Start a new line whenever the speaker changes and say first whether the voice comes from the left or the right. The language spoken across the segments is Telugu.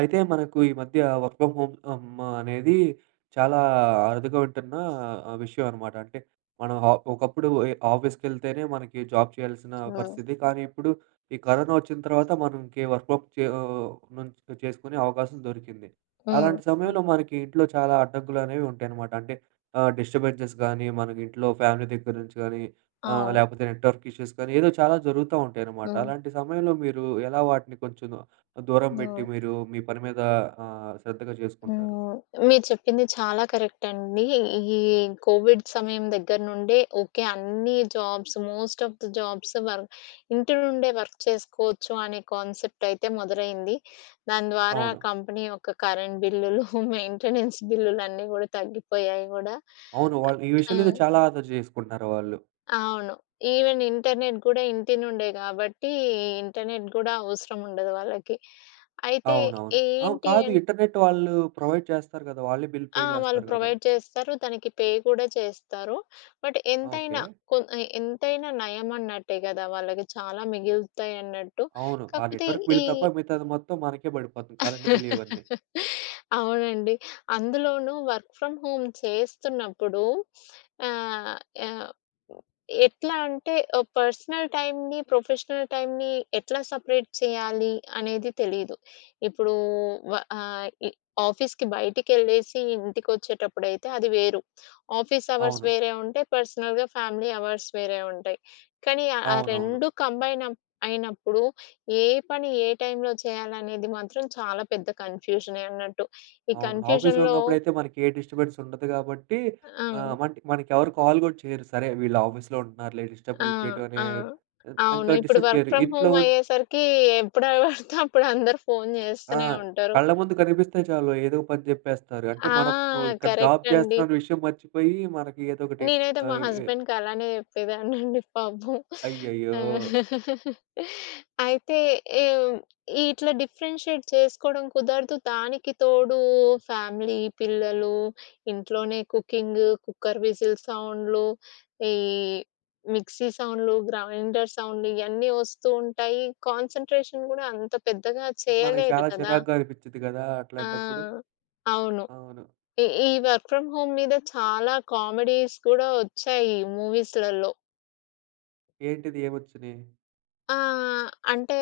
right: అయితే మనకు ఈ మధ్య వర్క్ ఫ్రమ్ హోమ్ అనేది చాలా అరుదుగా ఉంటున్న విషయం అనమాట. అంటే మనం ఆ ఒకప్పుడు ఆఫీస్‌కెళ్తేనే మనకి జాబ్ చేయాల్సిన
left: హ్మ్.
right: పరిస్థితి. కానీ ఇప్పుడు ఈ కరోనా వచ్చిన తర్వాత మనకి వర్క్ ఫ్రమ్ నుంచి చేసుకునే అవకాశం దొరికింది.
left: హ్మ్.
right: అలాంటి
left: హ్మ్.
right: సమయంలో మనకి ఇంట్లో చాలా అడ్డంకులనేవి ఉంటాయన్నమాట. అంటే డిస్టర్బెన్సెస్ గానీ, మనకి ఇంట్లో ఫ్యామిలీ దగ్గర నుంచి గానీ,
left: అవును.
right: లేకపోతే నెట్‌వర్క్ ఇష్యూస్ కానీ ఏదో చాలా జరుగుతా ఉంటాయన్నమాట.
left: హ్మ్.
right: అలాంటి సమయంలో మీరు ఎలా వాటిని కొంచెం దూరం
left: హ్మ్.
right: పెట్టి మీరు మీ పని మీద శ్రద్ధగా చేసుకుంటారు?
left: హ్మ్. మీరు చెప్పింది చాలా కరెక్ట్ అండి. ఈ కోవిడ్ సమయం దగ్గర నుండే ఓకే. అన్ని jobs, most of the jobs ఇంటి నుండే వర్క్ చేసుకోవచ్చు అనే కాన్సెప్ట్ అయితే మొదలైంది. దాని ద్వారా
right: అవును.
left: కంపెనీ యొక్క కరెంట్ బిల్లులు, మెయింటెనెన్స్ బిల్లులన్నీ గూడా తగ్గిపోయాయి గూడా.
right: అవును, వాళ్ళు ఈ
left: ఆ!
right: విషయంలో అయితే చాలా ఆదా చేసుకుంటున్నారు వాళ్ళు.
left: అవును. ఈవెన్ ఇంటర్నెట్ గూడా ఇంటి నుండే గాబట్టి, ఇంటర్నెట్ గూడా అవసరం ఉండదు వాళ్ళకి. అయితే
right: అవునవును. అవును.
left: ఏంటి
right: కాదు,
left: అన్
right: ఇంటర్నెట్ వాళ్ళు ప్రొవైడ్ చేస్తారు కదా! వాళ్ళే బిల్ పే
left: ఆ! వాళ్ళు
right: చేస్తారు కదా!
left: ప్రొవైడ్ చేస్తారు. దానికి పే కూడా చేస్తారు. బట్
right: ఆ! ఓకే.
left: ఎంతైనా కొ ఎ ఎంతైనా నయమన్నట్టే గదా! వాళ్ళకి చాలా మిగులుతాయన్నట్టు.
right: అవును, ఆ
left: కాకపోతే
right: నెట్వర్క్ బిల్
left: ఈ
right: తప్ప మిగతాది మొత్తం మనకే పడిపోతుంది. కరెంట్ బిల్ ఇవన్నీ.
left: అవునండి. అందులోనూ వర్క్ ఫ్రమ్ హోమ్ చేస్తున్నప్పుడు, ఆహ్, ఆహ్, ఎట్లా అంటే పర్సనల్ టైమ్‌ని, ప్రొఫెషనల్ టైమ్‌ని ఎట్లా సెపరేట్ చేయాలి అనేది తెలీదు. ఇప్పుడు వ ఆహ్, ఇ ఆఫీస్‌కి బయటికెళ్ళేసి ఇంటికొచ్చేటప్పుడైతే అది వేరు. ఆఫీస్ అవర్స్
right: అవును.
left: వేరే ఉంటాయి. పర్సనల్‌గా ఫ్యామిలీ అవర్స్ వేరే ఉంటాయి. కానీ ఆ
right: అవునవును.
left: 2 కంబైన్ అప్ అయినప్పుడు ఏ పని ఏ టైంలో చేయాలనేది మాత్రం చాలా పెద్ద కన్‌ఫ్యూజనే అన్నట్టు. ఈ
right: అవును. ఆఫీస్‌లో
left: కన్‌ఫ్యూజన్‌లో
right: ఉన్నప్పుడైతే మనకి ఏ డిస్టర్బెన్స్ ఉండదు కాబట్టి
left: ఆ!
right: ఆహ్, మంట్ మనకెవరు కాల్ కూడా చేయరు. సరే వీళ్ళు ఆఫీస్‌లో ఉంటున్నారులే,
left: ఆ!
right: డిస్టర్బెన్స్ చేయటం అనే
left: ఆ!
right: ఇంకా
left: అవును. ఇప్పుడు
right: డిస్టర్బ్
left: వర్క్
right: చేయరు.
left: ఫ్రమ్
right: ఇంట్లో
left: హోమ్
right: ఉం
left: అయ్యేసరికి ఎప్పుడు పడితే అప్పుడు అందరూ ఫోను
right: ఆ!
left: చేస్తూనే ఉంటారు.
right: కళ్ళ ముందు కనిపిస్తే చాలు ఏదో పని జెప్పేస్తారు. అంటే
left: ఆ!
right: మనం ఇక్కడ జాబ్
left: కరెక్ట్ అండి.
right: చేస్తున్నాం అనే విషయం మర్చిపోయి మనకి ఏదో ఒకటి
left: నేనైతే మా
right: ఆహ్, ఎ
left: హస్బెండ్‌కి అలానే చెప్పేదాన్నండి పాపం.
right: అయ్యయ్యో!
left: ఆ! అయితే ఏం ఇట్లా డిఫరెన్షియేట్ చేసుకోవడం కుదరదు. దానికి తోడు ఫ్యామిలీ, పిల్లలు, ఇంట్లోనే కుకింగ్, కుక్కర్ విజిల్ సౌండ్‌లు, ఈ మిక్సీ సౌండ్‌లు, గ్రైండర్ సౌండ్‌లు ఇయన్నీ వస్తూ ఉంటాయి. కాన్సంట్రేషన్ గూడా అంత పెద్దగా
right: మనకి
left: చేయలేరు
right: చాలా
left: కదా!
right: చిరాకుగా అనిపిచ్చిద్ది గదా! అట్లాంటప్పుడు.
left: ఆ! అవును.
right: అవును.
left: ఈ ఈ వర్క్ ఫ్రమ్ హోమ్ మీద చాలా కామెడీస్ కూడా వచ్చాయి మూవీస్‌లలో.
right: ఏంటిది? ఏమొచ్చినియి?
left: ఆ! అంటే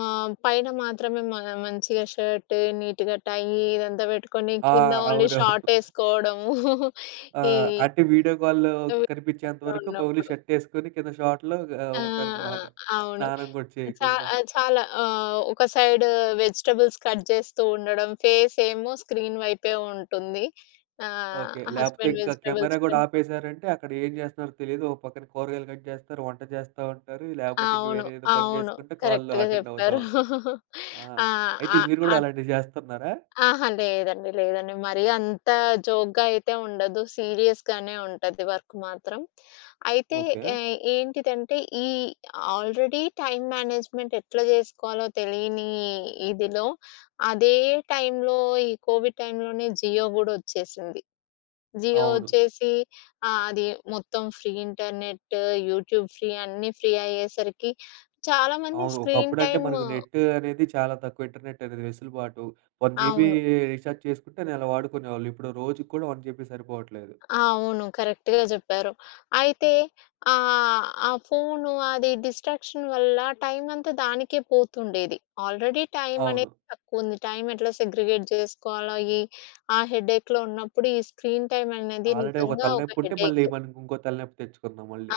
left: పైన మాత్రమే మంచిగా షర్ట్, నీట్‌గా టై ఇదంతా పెట్టుకొని
right: ఆ!
left: కింద ఓన్లీ
right: అవునవును.
left: షార్ట్ ఏసుకోవడము.
right: ఆ!
left: ఈ
right: అంటే వీడియో కాల్‌లో కనిపించేంత
left: వీటిలో
right: వరకు పౌలు
left: ఉన్నప్పుడు.
right: షర్ట్ ఏసుకొని కింద షార్ట్‌లో
left: ఆ! ఆ!
right: ఉంటారనమాట.
left: అవును.
right: స్నానం గూడా
left: చా
right: చేయకుండా.
left: చాలా ఒక సైడ్ వెజిటబుల్స్ కట్ చేస్తూ ఉండడం, ఫేస్ ఏమో స్క్రీన్ వైపే ఉంటుంది. ఆహ్,
right: ఓకే. లేపోతే
left: హస్బెండ్
right: ఇంకా కెమెరా
left: వెజిటబుల్స్
right: గూడా
left: కట్.
right: ఆపేసారంటే అక్కడ ఏం జేస్తున్నారో తెలీదు. ఓ పక్కన కూరగాయలు కట్ జేస్తారు, వంట చేస్తా ఉంటారు. లేపోతే ఇంక
left: అవును.
right: వేరే ఏదో పని
left: అవును.
right: జేసుకుంటే కాల్‌లో
left: కరెక్ట్‌గా
right: అటెండ్ అవుతా
left: చెప్పారు.
right: ఉంటారు. ఆ!
left: ఆ!
right: అయితే
left: ఆహ్,
right: మీరు గూడా
left: అట్
right: అలాంటివి జేస్తున్నారా?
left: అహా! లేదండి. లేదండి. మరీ అంత జోక్‌గా అయితే ఉండదు. సీరియస్‌గానే ఉంటది వర్క్ మాత్రం. అయితే
right: ఓకే.
left: ఏ ఏంటిదంటే, ఈ ఆల్రెడీ టైమ్ మేనేజ్‌మెంట్ ఎట్లా జేసుకోవాలో తెలియని ఇదిలో, అదే టైంలో, ఈ కోవిడ్ టైంలోనే జియో గూడా ఒచ్చేసింది. జియో
right: అవును.
left: వచ్చేసి అది మొత్తం ఫ్రీ ఇంటర్నెట్, యూట్యూబ్ ఫ్రీ, అన్నీ ఫ్రీ అయ్యేసరికి చాలామంది
right: అవును.
left: స్క్రీన్
right: ఒకప్పుడంటే
left: టైమ్.
right: మనకు నెట్ అనేది చాలా తక్కువ. ఇంటర్నెట్ అనేది వెసులుబాటు. 1 జీబీ
left: అవును.
right: రీచార్జ్ చేసుకుంటే నెల వాడుకునేవాళ్ళు. ఇప్పుడు రోజుకి కూడా 1 జీబీ సరిపోవట్లేదు.
left: అవును. కరెక్ట్‌గా జెప్పారు. అయితే ఆ ఫోను అది డిస్ట్రాక్షన్ వల్ల టైమ్ అంతా దానికే పోతుండేది. ఆల్రెడీ టైమ్
right: అవును.
left: అనేది తక్కువుంది. టైమ్ ఎట్లా సెగ్రిగేట్ జేసుకోవాలో ఈ ఆ హెడేక్‌లో ఉన్నప్పుడు ఈ స్క్రీన్ టైమ్ అనేది
right: ఆల్రెడీ ఒక
left: నిజంగా ఒక
right: తలనొప్పుంటే మళ్ళీ
left: హెడేక్.
right: మనకింకో తలనొప్పి తెచ్చుకున్నాం మళ్ళీ.
left: ఆ!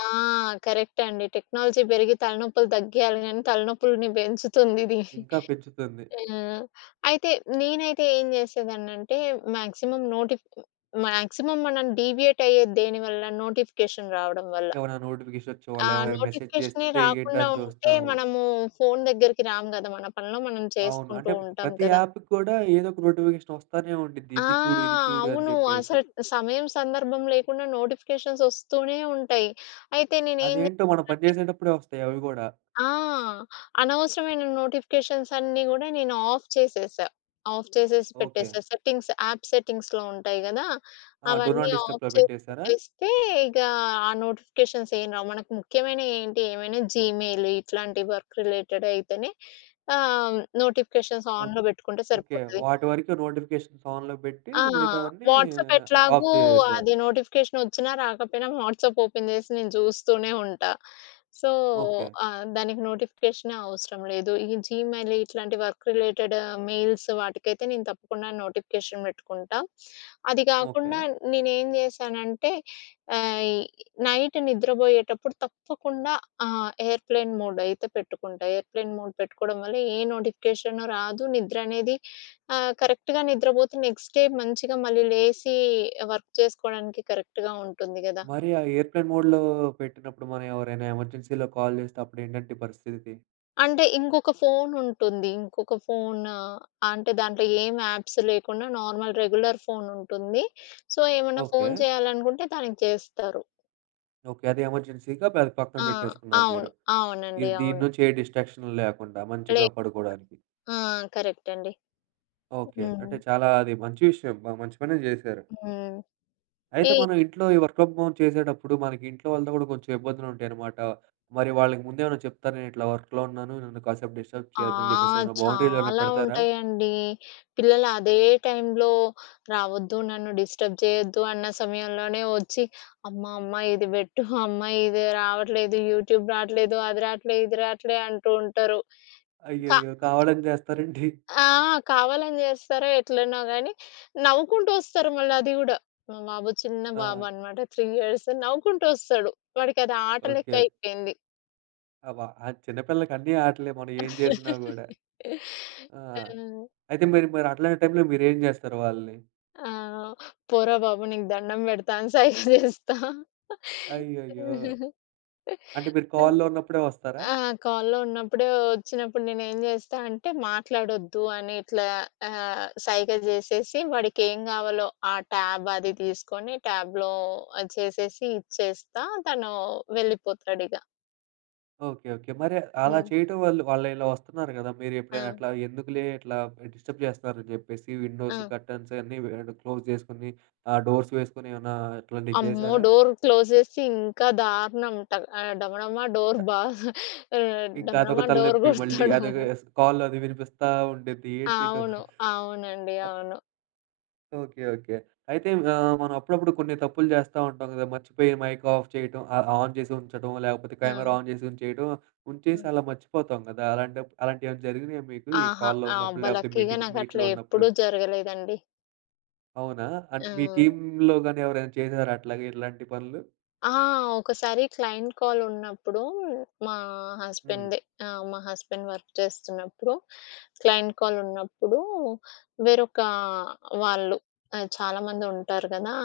left: కరెక్టే అండి. టెక్నాలజీ పెరిగి తలనొప్పులు తగ్గియాలి గానీ, తలనొప్పులని పెంచుతుందిది.
right: ఇంకా పెంచుతుంది.
left: ఆహ్, అయితే నేనైతే ఏం చేసేదాన్నంటే మాక్సిమం నోటిఫ్ మాక్సిమం మనం డీవియేట్ అయ్యేది దేనివల్ల? నోటిఫికేషన్ రావడం వల్ల.
right: ఏవన్నా నోటిఫికేషన్
left: ఆ
right: వచ్చేవాళ్ళు, ఎవరైనా మెసేజ్
left: నోటిఫికేషనే
right: చేస్తే ఏంటా
left: రాకుండా
right: అని
left: ఉంటే
right: చూస్తాము.
left: మనము ఫోను దగ్గరికి రాము గదా! మన పనిలో మనం
right: అవును. అంటే
left: చేసుకుంటూ ఉంటాం
right: ప్రతి
left: కదా!
right: యాప్‌కి కూడా ఏదో ఒక నోటిఫికేషన్ వస్తానే ఉండిద్ది.
left: ఆ!
right: ఇది చూడు, ఇది చూడు అని
left: అవును.
right: చెప్పేసి.
left: అసలు సమయం, సందర్భం లేకుండా నోటిఫికేషన్స్ వస్తూనే ఉంటాయి. అయితే నేనేం
right: అదేంటో మనం పని
left: చేస్తానంటే
right: చేసేటప్పుడే వస్తాయి అవి కూడా.
left: ఆ అనవసరమైన నోటిఫికేషన్స్ అన్నీ గూడా నేను ఆఫ్ చేసేసా. ఆఫ్ చేసేసి
right: ఓకే.
left: పెట్టేసా. సెట్టింగ్స్, యాప్ సెట్టింగ్స్‌లో ఉంటాయి గదా!
right: ఆ! డూ
left: అవన్నీ
right: నాట్
left: ఆఫ్
right: డిస్టర్బ్‌లో
left: చేసి
right: పెట్టేసారా?
left: పెట్టేస్తే ఇక ఆ నోటిఫికేషన్స్ ఏం రావు. మనకు ముఖ్యమైనయి ఏంటి, ఏమైనా జీమెయిల్ ఇట్లాంటి వర్క్ రిలేటెడ్ అయితేనే ఆహ్, నోటిఫికేషన్స్
right: ఓ
left: ఆన్‌లో బెట్టుకుంటే
right: ఓకే.
left: సరిపోతది.
right: వాటి వరకు నోటిఫికేషన్స్ ఆన్‌లో పెట్టి
left: ఆ!
right: మిగతావన్నీ
left: వాట్సాప్
right: ఆఫ్
left: ఎట్లాగూ
right: చేసేసారు.
left: అది నోటిఫికేషనొచ్చినా, రాకపోయినా వాట్సాప్ ఓపెన్ జేసి నేను జూస్తూనే ఉంటా. So,
right: okay.
left: దానికి నోటిఫికేషనే అవసరం లేదు. ఈ జీమెయిల్ ఇట్లాంటి వర్క్ రిలేటెడ్ మెయిల్స్ వాటికైతే నేను తప్పకుండా నోటిఫికేషన్ బెట్టుకుంటా. అది
right: ఓకే.
left: గాకుండా నేనేం జేశానంటే, ఆహ్, ఈ నైట్ నిద్రబోయేటప్పుడు తప్పకుండా ఎయిర్‌ప్లేన్ మోడ్ అయితే పెట్టుకుంటా. ఎయిర్‌ప్లేన్ మోడ్ పెట్టుకోవడం వల్ల ఏ నోటిఫికేషను రాదు. నిద్రనేది ఆ! కరెక్ట్‌గా నిద్రబోతే నెక్స్ట్ డే మంచిగా మళ్ళీ లేసి వర్క్ చేసుకోవడానికి కరెక్ట్‌గా ఉంటుంది గదా!
right: మరి ఆ ఎయిర్‌ప్లేన్ మోడ్‌లో పెట్టినప్పుడు మనం ఎవరైనా ఎమర్జెన్సీలో కాల్ చేస్తే అప్పుడేంటంటే పరిస్థితి?
left: అంటే ఇంకొక ఫోన్ ఉంటుంది. ఇంకొక ఫోన్, అంటే దాంట్లో ఏం యాప్స్ లేకుండా నార్మల్ రెగ్యులర్ ఫోన్ ఉంటుంది. సో, ఏమన్నా
right: ఓకే.
left: ఫోన్ చేయాలనుకుంటే దానికి చేస్తారు.
right: ఓకే, అది ఎమర్జెన్సీగా అది పక్కన
left: ఆ!
right: పెట్టేసుకున్నారు మీరు.
left: అవును. అవునండి.
right: ఇది దీని
left: అవును.
right: నుంచి ఏ డిస్ట్రాక్షన్ లేకుండా
left: లే
right: మంచిగా పడుకోవడానికి.
left: ఆ! కరెక్ట్ అండి.
right: ఓకే.
left: హ్మ్.
right: అంటే చాలా అది మంచి విషయం. మంచి పనే జేశారు.
left: హ్మ్.
right: అయితే
left: ఈ
right: మనం ఇంట్లో ఈ వర్క్ ఫ్రమ్ హోమ్ చేసేటప్పుడు మనకి ఇంట్లో వాళ్ళతో గూడా కొంచెం ఇబ్బందులుంటాయనమాట. మరి వాళ్ళకి ముందేమైనా చెప్తారా? నేను ఇట్లా వర్క్‌లో ఉన్నాను, నన్ను కాసేపు డిస్టర్బ్
left: ఆ!
right: చేయొద్దని జెప్పేసి ఏమైనా బౌండరీలు ఏమైనా
left: చాలా
right: పెడతారా?
left: ఉంటాయండి. పిల్లలు అదే టైంలో, రావద్దు, నన్ను డిస్టర్బ్ చేయొద్దు అన్న సమయంలోనే వచ్చి, "అమ్మ, అమ్మ ఇది పెట్టు, అమ్మ ఇది రావట్లేదు, యూట్యూబ్ రావట్లేదు, అది రావట్లే, ఇది రావట్లే" అంటూ ఉంటారు. కా
right: అయ్యయ్యో! కావాలని జేస్తారేంటి?
left: ఆ! కావాలని చేస్తారో ఎట్లనో గానీ, నవ్వుకుంటూ వస్తారు మళ్ళీ అది గూడా. మా బాబు, చిన్న
right: ఆ!
left: బాబు అన్నమాట, 3 ఇయర్స్, నవ్వుకుంటూ వస్తాడు. వాడికది ఆట లెక్క
right: ఓకే.
left: అయిపోయింది.
right: అవ ఆ చిన్న పిల్లలకి అన్నీ ఆటలే. మనం ఏం జేసినా గూడా. ఆ!
left: ఆ!
right: అయితే మరి మరి అట్లాంటి టైంలో మీరేం జేస్తారు వాళ్ళని?
left: ఆ! "పోరా బాబు నీకు దండం పెడతా" అని సైగ చేస్తా.
right: అయ్యయ్యో! అంటే మీరు కాల్‌లో
left: అంటే
right: ఉన్నప్పుడే వస్తారా?
left: ఆ! కాల్‌లో ఉన్నప్పుడు వచ్చినప్పుడు నేనేం చేస్తా అంటే మాట్లాడొద్దు అని ఇట్లా సైగ చేసేసి వాడికేం కావాలో ఆ ట్యాబ్ అది తీసుకొని ట్యాబ్‌లో అది చేసేసి ఇచ్చేస్తా. తను వెళ్ళిపోతాడిగ.
right: ఓకే. ఓకే. మరి అలా
left: హ్మ్.
right: చేయటం వల్ల వాళ్ళిలా వస్తున్నారు గదా!
left: ఆ!
right: మీరెప్పుడైనా అట్లా ఎందుకులే ఇట్లా డిస్టర్బ్ జేస్తున్నారని జెప్పేసి విండోస్,
left: ఆ!
right: కర్టెన్స్ అన్నీ క్లోజ్ జేసుకొని డోర్స్ వేసుకొని ఏమన్నా అట్లాంటివి
left: అమ్మో!
right: చేశారా?
left: డోర్ క్లోజ్ చేసి ఇంకా దారుణం. ట ఆహ్, డమడమా డోర్ బా ఆహ్,
right: ఇంకా అదొక
left: డమడమా డోర్
right: తలనొప్పి, మళ్ళీ
left: కొడతాడు.
right: అదొక కాల్‌లో అది వినిపిస్తా ఉండిద్ది. ఏంటి
left: అవును.
right: డోర్?
left: అవునండి. అవును.
right: ఓకే. ఓకే. అయితే మనం అప్పుడప్పుడు కొన్ని తప్పులు జేస్తా ఉంటాం గదా! మర్చిపోయి మైక్ ఆఫ్ చేయటం, ఆన్ చేసి ఉంచడం, లేకపోతే
left: ఆ!
right: కెమెరా ఆన్ చేసి ఉంచేయడం, ఉంచేసి
left: హ్మ్.
right: అలా మర్చిపోతాం గదా! అలాంటియేమైనా జరిగినాయా మీకు ఈ
left: ఆహా!
right: కాల్‌లో
left: ఆ,
right: ఉన్నప్పుడు,
left: అబ్బా!
right: లేకపోతే
left: లక్కీగా
right: మీటింగ్
left: నాకట్లా
right: మీట్‌లో ఉన్నప్పుడు?
left: ఎప్పుడూ జరగలేదండి.
right: అవునా? అంటే
left: ఆ!
right: మీ టీమ్‌లో గాని ఎవరైనా చేసారా అట్లాగే ఇలాంటి పనులు?
left: ఆ! ఒకసారి క్లయింట్ కాల్ ఉన్నప్పుడు మా
right: హ్మ్.
left: హస్బెండ్‌దే. ఆ! మా హస్బెండ్ వర్క్ చేస్తున్నప్పుడు క్లయింట్ కాల్ ఉన్నప్పుడు వేరొక వాళ్ళు, చాలామంది ఉంటారు గదా!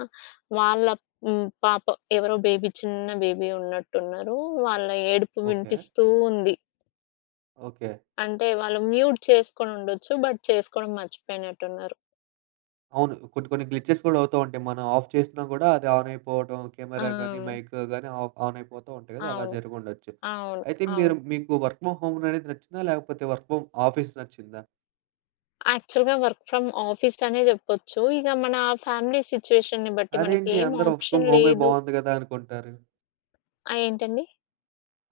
left: వాళ్ళ హ్మ్. పాప ఎవరో బేబీ, చిన్న బేబీ ఉన్నట్టున్నారు. వాళ్ళ ఏడుపు
right: ఓకే.
left: వినిపిస్తూ ఉంది.
right: ఓకే.
left: అంటే వాళ్ళు మ్యూట్ చేసుకొనుండొచ్చు. బట్ చేసుకోవడం మర్చిపోయినట్టున్నారు.
right: అవును, కొన్ని కొన్ని గ్లిచెస్ కూడా అవుతా ఉంటాయి. మనం ఆఫ్ చేసినా కూడా అది ఆన్ అయిపోవటం,
left: ఆ!
right: కెమెరా గాని, మైక్ గాని ఆఫ్ ఆన్ అయిపోతూ ఉంటాయి కదా! అలా
left: అవును.
right: జరిగుండొచ్చు.
left: అవును.
right: అయితే
left: అవును.
right: మీరు, మీకు వర్క్ ఫ్రమ్ హోమ్ అనేది నచ్చిందా? లేకపోతే వర్క్ ఫ్రమ్ ఆఫీస్ నచ్చిందా?
left: యాక్చువల్‌గా వర్క్ ఫ్రమ్ ఆఫీస్ అనే జెప్పొచ్చు. ఇక మన ఫ్యామిలీ సిట్యుయేషన్‌ని బట్టి మనకి
right: అదేంటి,
left: ఏం
right: అందరూ వర్క్ ఫ్రమ్
left: ఆప్షన్
right: హోమే
left: లేదు.
right: బావుంది కదా అనుకుంటారు.
left: ఆ! ఏంటండి?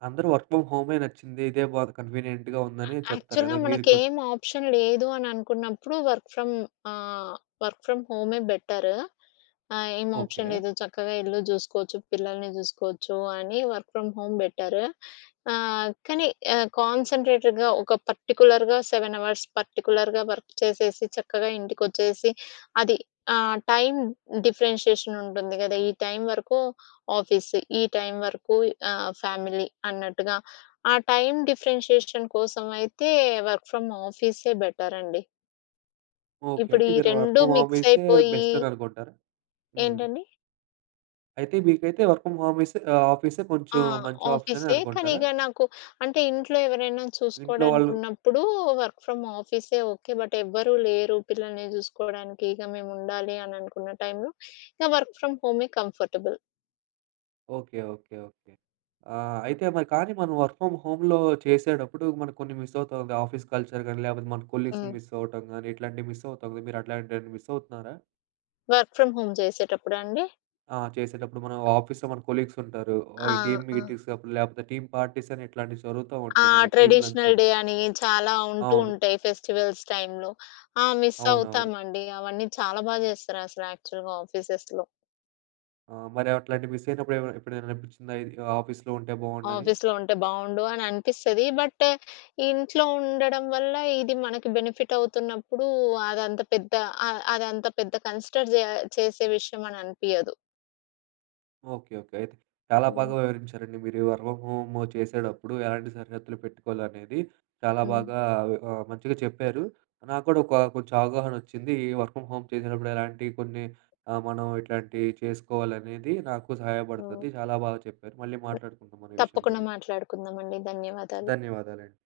right: అందరూ వర్క్ ఫ్రమ్ హోమే నచ్చింది, ఇదే బా కన్వీనియంట్‌గా ఉందని చెప్తారు
left: యాక్చువల్‌గా
right: కదా! మీరు
left: మనకేం ఆప్షన్ లేదు అని అనుకున్నప్పుడు ఆహ్, వర్క్ ఫ్రమ్ హోమే బెటర్. ఆహ్, ఏం
right: ఓకే.
left: ఆప్షన్ లేదు, చక్కగా ఇల్లు జూసుకోవచ్చు, పిల్లల్ని జూసుకోవచ్చు అని వర్క్ ఫ్రమ్ హోమ్ బెటర్. కానీ కాన్సంట్రేటెడ్‌గా ఒక పర్టిక్యులర్‌గా 7 అవర్స్ పర్టిక్యులర్‌గా వర్క్ చేసేసి చక్కగా ఇంటికొచ్చేసి అది టైమ్ డిఫరెన్షియేషన్ ఉంటుంది గదా! ఈ టైం వరకు ఆఫీస్, ఈ టైం వరకు ఫ్యామిలీ అన్నట్టుగా, ఆ టైమ్ డిఫరెన్షియేషన్ కోసం అయితే వర్క్ ఫ్రమ్ ఆఫీసే బెటర్ అండి.
right: ఓకే.
left: ఇప్పుడు
right: అయితే
left: ఈ
right: మీరు వర్క్
left: 2
right: ఫ్రమ్
left: మిక్స్
right: ఆఫీసే
left: అయిపోయి
right: బెస్ట్ అని అనుకుంటారా? హ్మ్.
left: ఏంటండి?
right: అయితే మీకైతే వర్క్ ఫ్రమ్ హోమ్, ఆఫీసే
left: ఆ!
right: కొంచెం మంచి ఆప్షన్ అని
left: ఆఫీసే. కానీ
right: అనుకుంటారా?
left: ఇక నాకు, అంటే ఇంట్లో ఎవరైనా
right: ఇంట్లో
left: చూసుకోవడానికి
right: వాళ్ళు
left: ఉన్నప్పుడు వర్క్ ఫ్రమ్ ఆఫీసే ఓకే. బట్ ఎవ్వరూ లేరు పిల్లల్ని చూసుకోవడానికి. ఇక మేము ఉండాలి అని అనుకున్న టైంలో ఇక వర్క్ ఫ్రమ్ హోమే కంఫర్టబుల్.
right: ఓకే. ఓకే. ఓకే. అయితే మరి కానీ మనం వర్క్ ఫ్రమ్ హోమ్‌లో చేసేటప్పుడు మనకు కొన్ని మిస్ అవుతాం కదా! ఆఫీస్ కల్చర్ గాని, లేకపోతే మన కొలీగ్స్‌ని
left: హ్మ్.
right: మిస్ అవ్వటం గాని, ఇట్లాంటివి మిస్ అవుతాం కదా! మీరు అట్లాంటివేమైనా మిస్ అవుతున్నారా?
left: వర్క్ ఫ్రమ్ హోమ్ చేసేటప్పుడా అండి?
right: ఆ! చేసేటప్పుడు మనం ఆఫీస్‌లో మన కొలీగ్స్ ఉంటారు. ఆ,
left: ఆ!
right: ఈ టీమ్
left: ఆ!
right: మీటింగ్స్ అప్పుడు, లేకపోతే టీమ్ పార్టీస్ అని ఇట్లాంటివి జరుగుతా
left: ఆ!
right: ఉంటాయి. మనకి టీమ్ లంచ్
left: ట్రెడిషనల్
right: అని.
left: డే అని చాలా ఉంటూ
right: అవును.
left: ఉంటాయి ఫెస్టివల్స్ టైమ్‌లో. ఆ! మిస్
right: అవునవును.
left: అవుతామండి. అవన్నీ చాలా బా జేస్తారసలు యాక్చువల్‌గా ఆఫీసెస్‌లో.
right: ఆ! మరి అట్లాంటివి మిస్ అయినప్పుడు ఏమైనా ఎప్పుడైనా అనిపించిందా? ఇది ఆఫీస్‌లో ఉంటే బాగుండని?
left: ఆఫీస్‌లో ఉంటే బావుండు అని అనిపిస్తది. బట్ ఇంట్లో ఉండడం వల్ల ఇది మనకి బెనిఫిట్ అవుతున్నప్పుడు అదంత పెద్ద అ అదంత పెద్ద కన్సిడర్ జే చేసే విషయం అని అనిపియదు.
right: ఓకే. ఓకే. అయితే చాలా
left: హ్మ్.
right: బాగా వివరించారండి. మీరు వర్క్ ఫ్రమ్ హోమ్ చేసేటప్పుడు ఎలాంటి సరిహద్దులు పెట్టుకోవాలనేది చాలా
left: హ్మ్.
right: బాగా మంచిగా చెప్పారు. నాకు కూడా ఒక కొంచెం అవగాహన వచ్చింది. ఈ వర్క్ ఫ్రమ్ హోమ్ చేసేటప్పుడు ఎలాంటి కొన్ని మనం ఇట్లాంటివి చేసుకోవాలనేది నాకు
left: హ్మ్.
right: సహాయపడుతది. చాలా బాగా చెప్పారు. మళ్ళీ మాట్లాడుకుందాం మన విషయం
left: తప్పకుండా
right: గురించి.
left: మాట్లాడుకుందామండి. ధన్యవాదాలు.
right: ధన్యవాదాలండి.